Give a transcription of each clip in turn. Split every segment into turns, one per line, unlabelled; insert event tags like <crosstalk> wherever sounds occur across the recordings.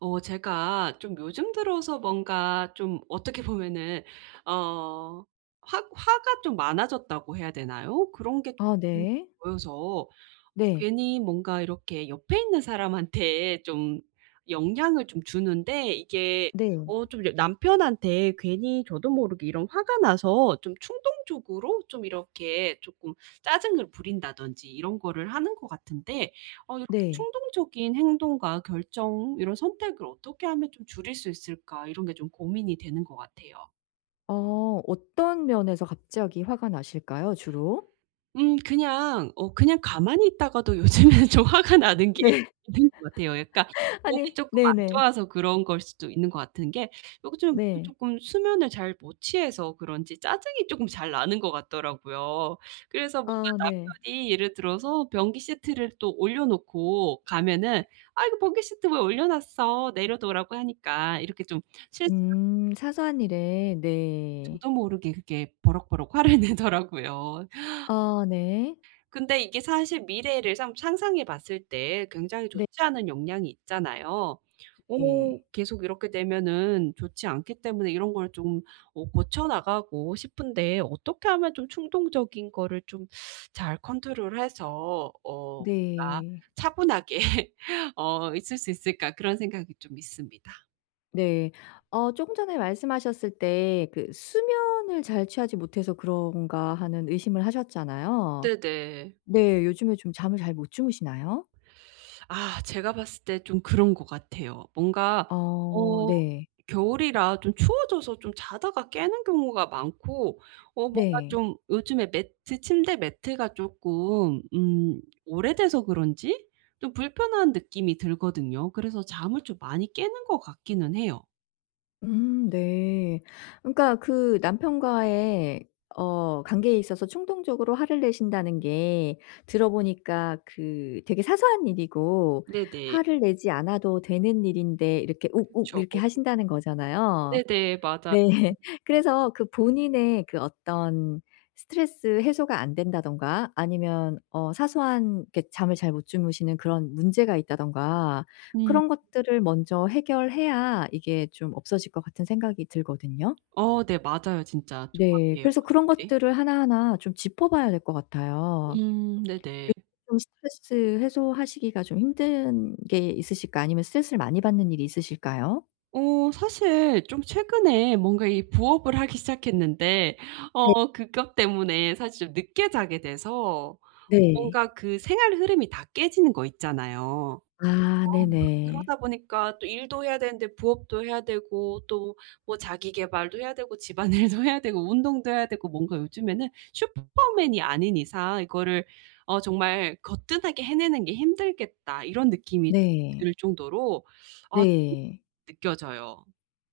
어 제가 좀 요즘 들어서 뭔가 좀 어떻게 보면은 어 확 화가 좀 많아졌다고 해야 되나요? 그런 게
아
쪼끔
네.
보여서
네.
괜히 뭔가 이렇게 옆에 있는 사람한테 좀 영향을 좀 주는데 이게
네.
어 좀 여 남편한테 괜히 저도 모르게 이런 화가 나서 좀 충동적으로 좀 이렇게 쪼끔 짜증을 부린다든지 이런 거를 하는 것 같은데 어 '이렇게
네.
충동적인 행동과 결정 이런 선택을 어떻게 하면 좀 줄일 수 있을까?' 이런 게 좀 고민이 되는 것 같아요.
어 어떤 면에서 갑자기 화가 나실까요, 주로?
음 그냥 어 그냥 가만히 있다가도 요즘에는 좀 화가 나는 게
네.
있는 것 같아요. 그러니까
<laughs>
몸이
아니,
쪼끔 안
네네.
좋아서 그런 거일 수도 있는 것 같은 게 요즘 몸이
네.
쪼끔 수면을 잘 못 취해서 그런지 짜증이 쪼끔 잘 나는 것 같더라고요. 그래서 뭔가
아 네.
남편이 예를 들어서 변기 시트를 또 올려 놓고 가면은 "아, 이거 변기 시트 왜 올려 놨어? 내려놓으라고 하니까." 이렇게 좀 실수를
음 사소한 일에 네.
저도 모르게 그게 버럭버럭 화를 내더라고요.
아 네.
근데 이게 사실 미래를 상 상상해 봤을 때 굉장히
네.
좋지 않은 영향이 있잖아요.
네.
어 계속 이렇게 되면은 좋지 않기 때문에 이런 걸 좀 어 고쳐 나가고 싶은데 '어떻게 하면 좀 충동적인 거를 좀 <sucks teeth> 잘 컨트롤해서 어 그러니까
네.
차분하게 어 있을 수 있을까?' 그런 생각이 좀 있습니다.
네. 어 쪼끔 전에 말씀하셨을 때 그 '수면을 잘 취하지 못해서 그런가?' 하는 의심을 하셨잖아요.
네네.
네 요즘에 좀 잠을 잘 못 주무시나요?
아 제가 봤을 때 좀 그런 것 같아요. 뭔가
어
어
네.
겨울이라 좀 추워져서 좀 자다가 깨는 경우가 많고 어 뭔가
네.
좀 요즘에 매트 침대 매트가 쪼끔 음 오래돼서 그런지 좀 불편한 느낌이 들거든요. 그래서 잠을 좀 많이 깨는 것 같기는 해요.
음 네. 그러니까 그 남편과의 어 관계에 있어서 충동적으로 화를 내신다는 게 들어 보니까 그 되게 사소한 일이고
네네.
화를 내지 않아도 되는 일인데 이렇게 욱욱
그쵸.
이렇게 하신다는 거잖아요.
네네. 맞아요.
네. <laughs> 그래서 그 본인의 그 어떤 스트레스 해소가 안 된다든가 아니면 어 사소한 그렇게 잠을 잘 못 주무시는 그런 문제가 있다든가
음.
그런 것들을 먼저 해결해야 이게 좀 없어질 것 같은 생각이 들거든요.
어 네 맞아요. 진짜
네.
정확해요.
그래서 그런
네네.
것들을 하나하나 좀 짚어 봐야 될 것 같아요.
음 네네.
요즘 좀 스트레스 해소하시기가 좀 힘든 게 있으실까요? 아니면 스트레스를 많이 받는 일이 있으실까요?
어 사실 좀 최근에 뭔가 이 부업을 하기 시작했는데
네.
어 그것 때문에 사실 늦게 자게 돼서
네.
뭔가 그 생활 흐름이 다 깨지는 거 있잖아요. 어
아
막
네네.
그러다 보니까 또 일도 해야 되는데 부업도 해야 되고 또 뭐 자기계발도 해야 되고 집안일도 해야 되고 운동도 해야 되고 뭔가 요즘에는 슈퍼맨이 아닌 이상 이것을 어 정말 거뜬하게 해내는 게 힘들겠다. 이런 느낌이
네.
들 정도로 <sucks teeth> 아
네.
느껴져요.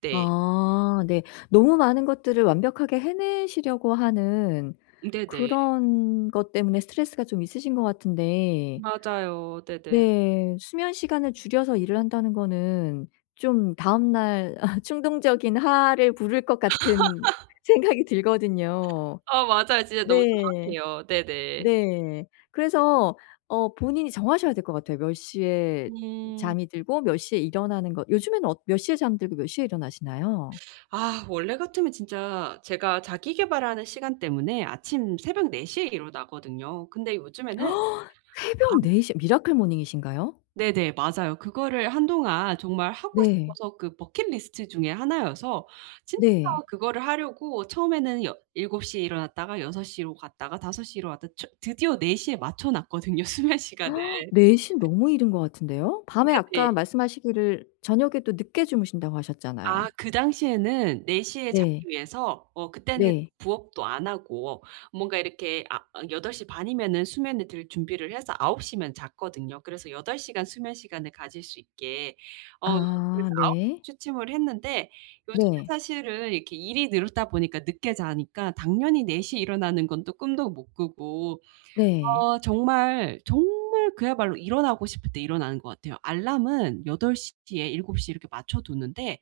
네.
아 네. 너무 많은 것들을 완벽하게 해내시려고 하는
네네.
그런 것 때문에 스트레스가 좀 있으신 것 같은데
맞아요. 네네.
네. 수면 시간을 줄여서 일을 한다는 거는 좀 다음날 <laughs> 충동적인 화를 부를 것 같은
<laughs>
생각이 들거든요.
어. 맞아요. 진짜 너무
네.
정확해요. 네네.
네. 그래서 어 본인이 정하셔야 될 것 같아요. 몇 시에
음.
잠이 들고 몇 시에 일어나는 것. 요즘에는 어 몇 시에 잠들고 몇 시에 일어나시나요?
<sucks teeth> 아 원래 같으면 진짜 제가 자기 계발하는 시간 때문에 아침 새벽 4 시에 일어나거든요. 근데 요즘에는
<gasps> 새벽
안
4 시. 미라클 모닝이신가요?
네네. 맞아요. 그거를 한동안 정말 하고
네.
싶어서 그 bucket list 중의 하나여서 진짜
네.
그거를 하려고 처음에는 여 7 시에 일어났다가 6 시로 갔다가 5 시로 시로 왔다 첫 드디어 4 시에 맞춰 놨거든요 수면 시간을.
<gasps> 4 시 너무 이른 것 같은데요? 밤에 아까
네네.
말씀하시기를 저녁에 또 늦게 주무신다고
아.
하셨잖아요.
그 당시에는 4 시에 자기
네.
위해서 어 그때는
네.
부업도 안 하고 뭔가 이렇게 아 어 8 시 반이면은 수면을 들 준비를 해서 9 시면 잤거든요. 그래서 8 시간 수면 시간을 가질 수 있게. 어
아
그래서 9 시
네.
취침을 했는데 요즘에
네.
사실은 이렇게 일이 늘다 보니까 늦게 자니까 당연히 4 시에 일어나는 건 또 꿈도 못 꾸고
네.
어 정말, 정말 그야말로 일어나고 싶을 때 일어나는 것 같아요. 알람은 8 시 뒤에 7 시 이렇게 맞춰두는데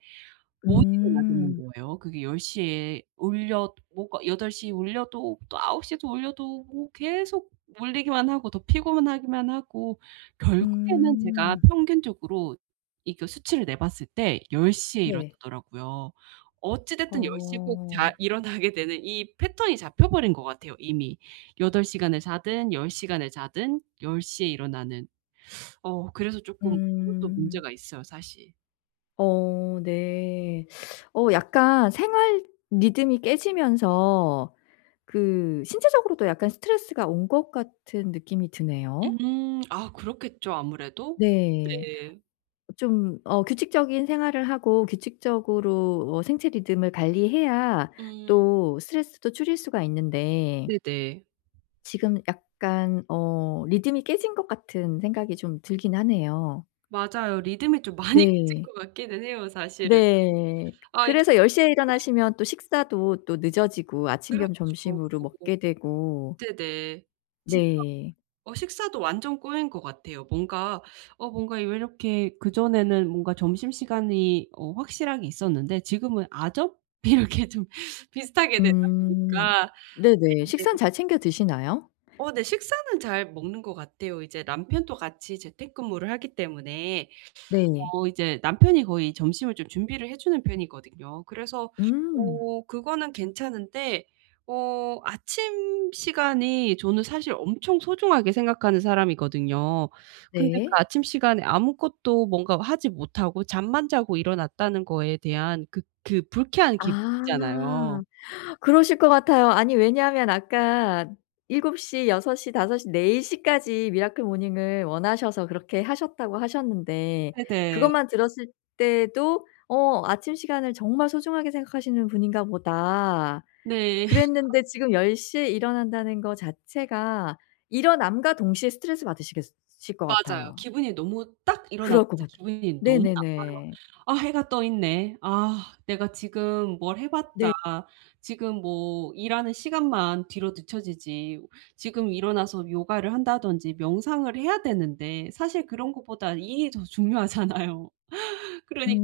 못 일어나겠는
음.
거예요. 그게 10 시에 울려 뭐가 8 시에 울려도 또 9 시에도 올려도 뭐 계속 울리기만 하고 더 피곤하기만 하고 결국에는 제가
음.
평균적으로 이 그 수치를 내봤을 때 10 시에
네.
일어나더라고요. 어찌됐든 10 시에 꼭 잘
어.
일어나게 되는 이 패턴이 잡혀 버린 것 같아요 이미. 8 시간을 자든 10 시간을 자든 10 시에 일어나는. <sucks teeth> 어 그래서 조금 그것도
음.
문제가 있어요 사실.
어 네. 어 약간 생활 리듬이 깨지면서 그 신체적으로도 약간 스트레스가 온 것 같은 느낌이 드네요.
음 아 그렇겠죠 아무래도?
네.
네.
좀 어 규칙적인 생활을 하고 규칙적으로 어 생체 리듬을 관리해야
음.
또 스트레스도 줄일 수가 있는데
네네.
지금 약간 어 리듬이 깨진 것 같은 생각이 좀 들긴 하네요.
맞아요. 리듬이 좀 많이 깨진
네.
것 같기는 해요 사실은.
네.
아
그래서 10 시에
<unintelligible>
일어나시면 또 식사도 또 늦어지고 아침 겸
그렇죠.
점심으로 먹게 되고
네네. 진짜
네.
어 식사도 완전 꼬인 것 같아요. 뭔가 어 뭔가 왜 이렇게 그전에는 뭔가 점심시간이 어 확실하게 있었는데 지금은 아점? 이렇게 좀 비슷하게 되다
음.
보니까
네네. 식사는
네.
잘 챙겨 드시나요?
어 네 식사는 잘 먹는 것 같아요. 이제 남편도 같이 재택근무를 하기 때문에
네.
어 이제 남편이 거의 점심을 좀 준비를 해 주는 편이거든요. 그래서
음.
어 그거는 괜찮은데 어 아침 시간이 저는 사실 엄청 소중하게 생각하는 사람이거든요. 근데 그
네.
아침 시간에 아무것도 뭔가 하지 못하고 잠만 자고 일어났다는 거에 대한 그 그 불쾌한 기분
아.
있잖아요.
그러실 것 같아요. 아니 왜냐하면 아까 7 시, 6 시, 5 시, 4 시까지 미라클 모닝을 원하셔서 그렇게 하셨다고 하셨는데
네네.
그것만 들었을 때도 어 ‘아침 시간을 정말 소중하게 생각하시는 분인가 보다.‘
네. <laughs>
그랬는데
참.
지금 10 시에 일어난다는 거 자체가 일어남과 동시에 스트레스 받으시겠 으실 것
맞아요.
같아요.
기분이 너무 딱 일어났을
그럴 것
때
같아.
기분이 너무 나빠요.
네네네.
'아. 해가 떠 있네. 아. 내가 지금 뭘 해 봤자
네.
지금 뭐 일하는 시간만 뒤로 늦춰지지. 지금 일어나서 요가를 한다든지 명상을 해야 되는데.' 사실 그런 것보다 일이 더 중요하잖아요. 그러니까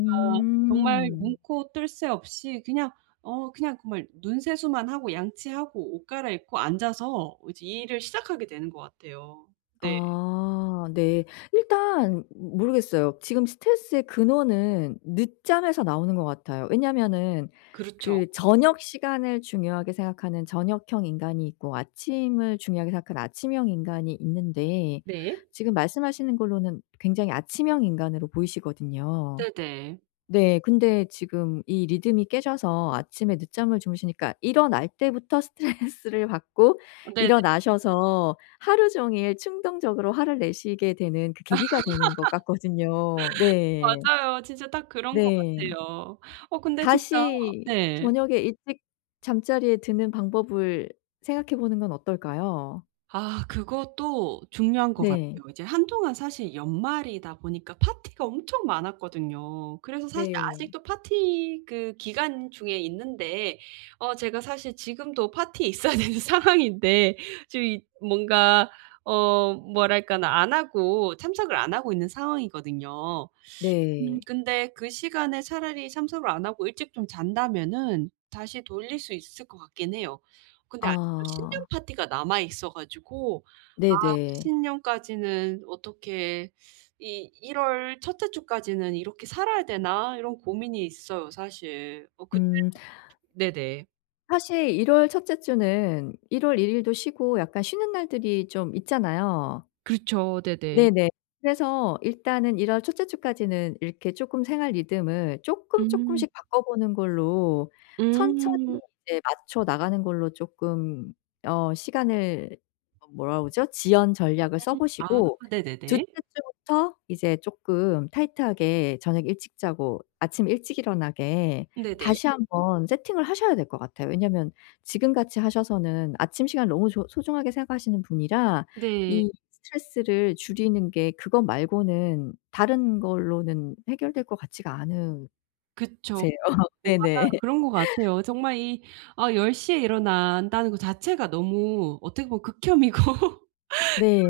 정말 눈코 뜰 새 없이 그냥 어 그냥 정말 눈 세수만 하고 양치하고 옷 갈아입고 앉아서 이제 일을 시작하게 되는 것 같아요. 네.
아 네. 일단 모르겠어요. 지금 스트레스의 근원은 늦잠에서 나오는 것 같아요. 왜냐하면은
그렇죠.
그 저녁 시간을 중요하게 생각하는 저녁형 인간이 있고 아침을 중요하게 생각하는 아침형 인간이 있는데
네.
지금 말씀하시는 걸로는 굉장히 아침형 인간으로 보이시거든요.
네네.
네. 근데 지금 이 리듬이 깨져서 아침에 늦잠을 주무시니까 일어날 때부터 스트레스를 받고
네네.
일어나셔서 하루 종일 충동적으로 화를 내시게 되는 그 계기가 되는 것 같거든요.
<laughs>
네.
맞아요. 진짜 딱 그런 것
네.
같아요. 어 근데 진짜
다시
네.
저녁에 일찍 잠자리에 드는 방법을 생각해 보는 건 어떨까요?
아 그것도 중요한 것 같아요.
네.
이제 한동안 사실 연말이다 보니까 파티가 엄청 많았거든요. 그래서 사실
네.
아직도 파티 그 기간 중에 있는데 어 제가 사실 지금도 파티에 있어야 되는 상황인데 지금 이 뭔가 어 뭐랄까나 안 하고 참석을 안 하고 있는 상황이거든요. 음
네.
근데 그 시간에 차라리 참석을 안 하고 일찍 좀 잔다면은 다시 돌릴 수 있을 것 같긴 해요. 근데 아직도 신년
아.
파티가 남아 있어 가지고 '아
네네.
신년까지는 어떻게 이 1 월 1 째 주까지는 이렇게 살아야 되나?' 이런 고민이 있어요 사실. 뭐 그때는
음.
솔직히 네네.
사실 1 월 첫째 주는 1 월 1 일도 쉬고 약간 쉬는 날들이 좀 있잖아요.
그렇죠. 네네.
네네. 그래서 일단은 1 월 첫째 주까지는 이렇게 조금 생활 리듬을 조금
음.
조금씩 바꿔 보는 걸로 천천히
음.
네 맞춰 나가는 걸로 조금 어 시간을 뭐라 그러죠? 지연 전략을 써
음. 아
보시고 둘째
네네네.
주부터 이제 조금 타이트하게 저녁 일찍 자고 아침 일찍 일어나게
네네.
다시 한번 세팅을 하셔야 될 것 같아요. 왜냐하면 지금 같이 하셔서는 아침 시간을 너무 조 소중하게 생각하시는 분이라
네.
이 스트레스를 줄이는 게 그것 말고는 다른 걸로는 해결될 것 같지가 않으세요.
그쵸. 어 맞아요
네네.
그런 것
<laughs>
같아요. 정말 이 아 10 시 일어난다는 것 자체가 너무 어떻게 보면 극혐이고 <laughs>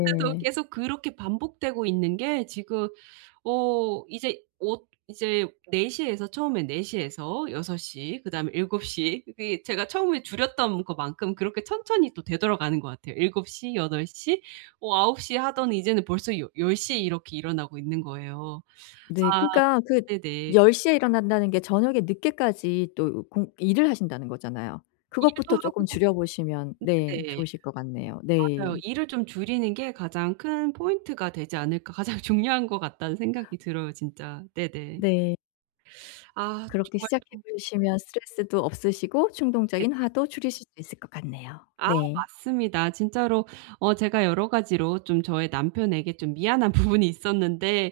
그런데도 계속 그렇게 반복되고 있는 게 지금 어 이제 엇 이제 4 시에서 처음에 4 시에서 6 시. 그다음에 7 시. 이게 제가 처음에 줄였던 것만큼 그렇게 천천히 또 되돌아가는 것 같아요. 7 시, 8 시, 어 9 시하더니 이제는 벌써 여 열 시에 이렇게 일어나고 있는 거예요.
네.
<sucks teeth> 아
그니까 그
네네.
10 시에 일어난다는 게 저녁에 늦게까지 또 공 일을 하신다는 거잖아요.
일도
그것부터 조금
하고
줄여 보시면 네
네.
좋으실 것 같네요.
맞아요.
네.
일을 좀 줄이는 게 가장 큰 포인트가 되지 않을까. 가장 중요한 것 같다는 생각이 들어요 진짜. 네네.
네.
<sucks teeth> 아
그렇게
정말
시작해
좀
보시면 스트레스도 없으시고 충동적인
네네.
화도 줄이실 수 있을 것 같네요.
아
네.
맞습니다. 진짜로 어 제가 여러 가지로 좀 저의 남편에게 좀 미안한 부분이 있었는데.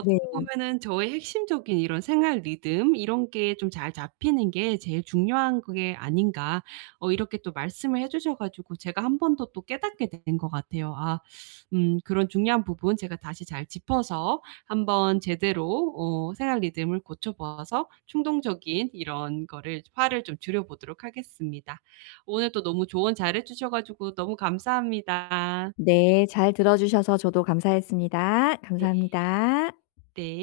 네.
보면은 저의 핵심적인 이런 생활 리듬 이런 게 좀 잘 잡히는 게 제일 중요한 그게 아닌가 어 이렇게 또 말씀을 해 주셔 가지고 제가 1 번 더 또 깨닫게 되는 것 같아요. 아 <sucks teeth> 음 그런 중요한 부분 제가 다시 잘 짚어서 한번 제대로 어 생활 리듬을 고쳐 보아서 충동적인 이런 거를 화를 좀 줄여보도록 하겠습니다. 오늘 또 너무 조언 잘해 주셔 가지고 너무 감사합니다.
네. 잘 들어 주셔서 저도 감사했습니다.
네.
감사합니다.
네.